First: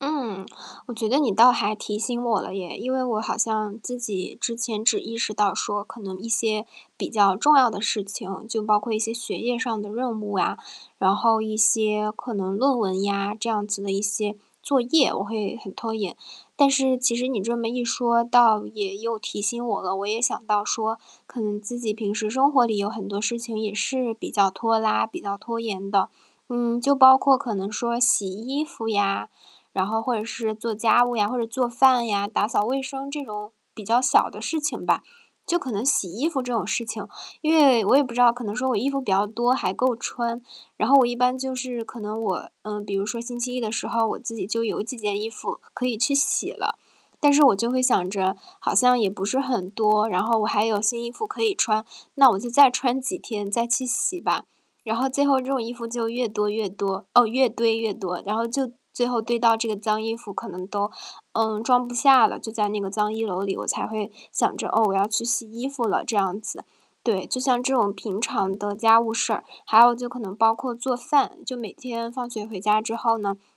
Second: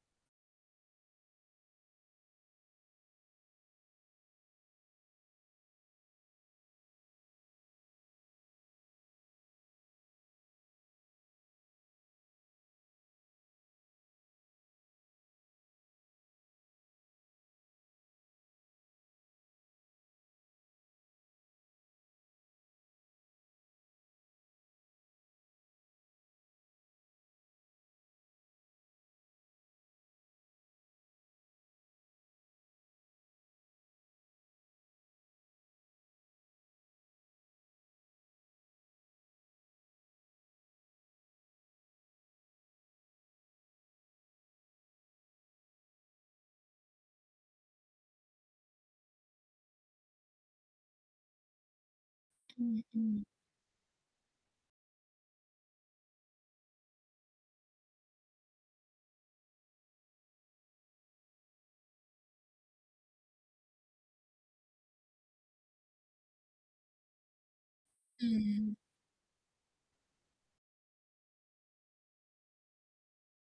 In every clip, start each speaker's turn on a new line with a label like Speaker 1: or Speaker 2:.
Speaker 1: 嗯，我觉得你倒还提醒我了耶，因为我好像自己之前只意识到说可能一些比较重要的事情，就包括一些学业上的任务啊，然后一些可能论文呀，这样子的一些作业，我会很拖延。但是其实你这么一说，倒也又提醒我了，我也想到说可能自己平时生活里有很多事情也是比较拖拉、比较拖延的。嗯，就包括可能说洗衣服呀，然后或者是做家务呀，或者做饭呀，打扫卫生这种比较小的事情吧。就可能洗衣服这种事情因为我也不知道可能说我衣服比较多，还够穿。然后我一般就是可能我嗯，比如说星期一的时候，我自己就有几件衣服可以去洗了。但是我就会想着，好像也不是很多，然后我还有新衣服可以穿，那我就再
Speaker 2: 嗯
Speaker 1: 穿几
Speaker 2: 嗯。
Speaker 1: 天再去洗吧。然后最后这种衣服就越多越多哦，越堆越多，然后就最后堆到这个脏衣服可能都，嗯，装不下了，就在那个脏衣娄里，我才会想着，哦，我要去洗衣服了这样子。对，就像这种平常的
Speaker 2: 嗯。
Speaker 1: 家务事儿，还有就可能包括做饭，就每天放学回家之后，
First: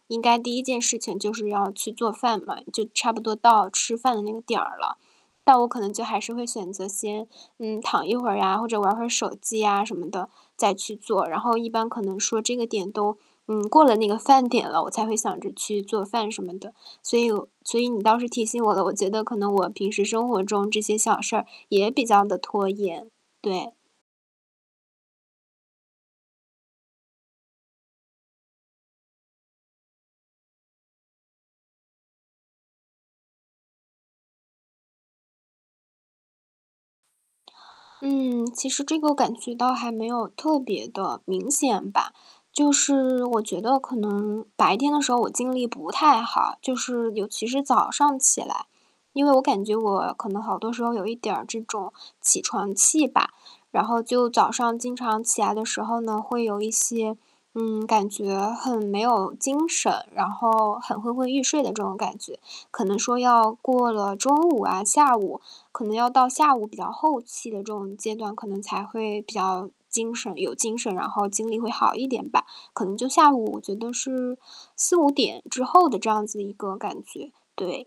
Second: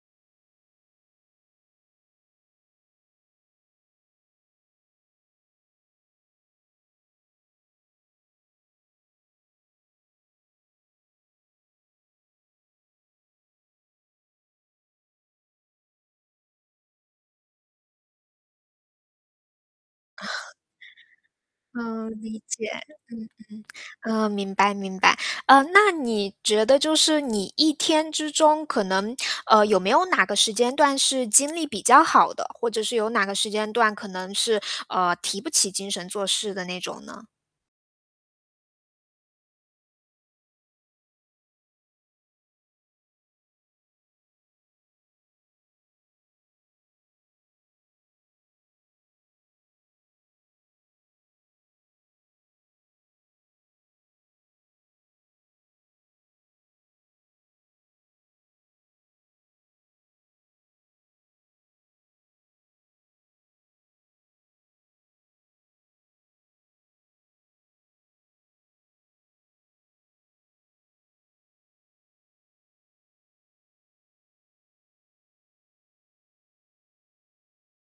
Speaker 1: 应该第1件事情就是要去做饭了，就差不多到吃饭的那个点儿了，但我可能就还是会选择先，嗯，躺一会儿呀，或者玩会儿手机呀，什么的再去做，然后一般可能说这个点都，嗯，过了那个饭点了，我才会想着去做饭什么的，所以我所以你倒是提醒我了，我觉得可能我平时生活 中这些小事儿也比
Speaker 2: 哦，
Speaker 1: 较地
Speaker 2: 理
Speaker 1: 拖
Speaker 2: 解，
Speaker 1: 延，对。
Speaker 2: 嗯嗯，哦，明白明白。嗯，那你觉得就是你一天之中可能呃，有没有哪个时间段是精力比较好的？或者是有哪个时间段可能是，呃，提不起精神做事的那种呢？
Speaker 1: 嗯，其实这个感觉到还没有特别地明显吧。就是我觉得可能白天的时候我精力不太好，就是尤其是早上起来，因为我感觉我可能好多时候有一点儿这种起床气吧，然后就早上经常起来的时候呢，会有一些嗯，感觉很没有精神，然后很昏昏欲睡的这种感觉，可能说要过了中午啊，下午可能要到下午比较后期的这种阶段，可能才会比较精神有精神，然后精力会好一点吧，可能就下午觉得是4-5点之后的这样子一个感觉，对。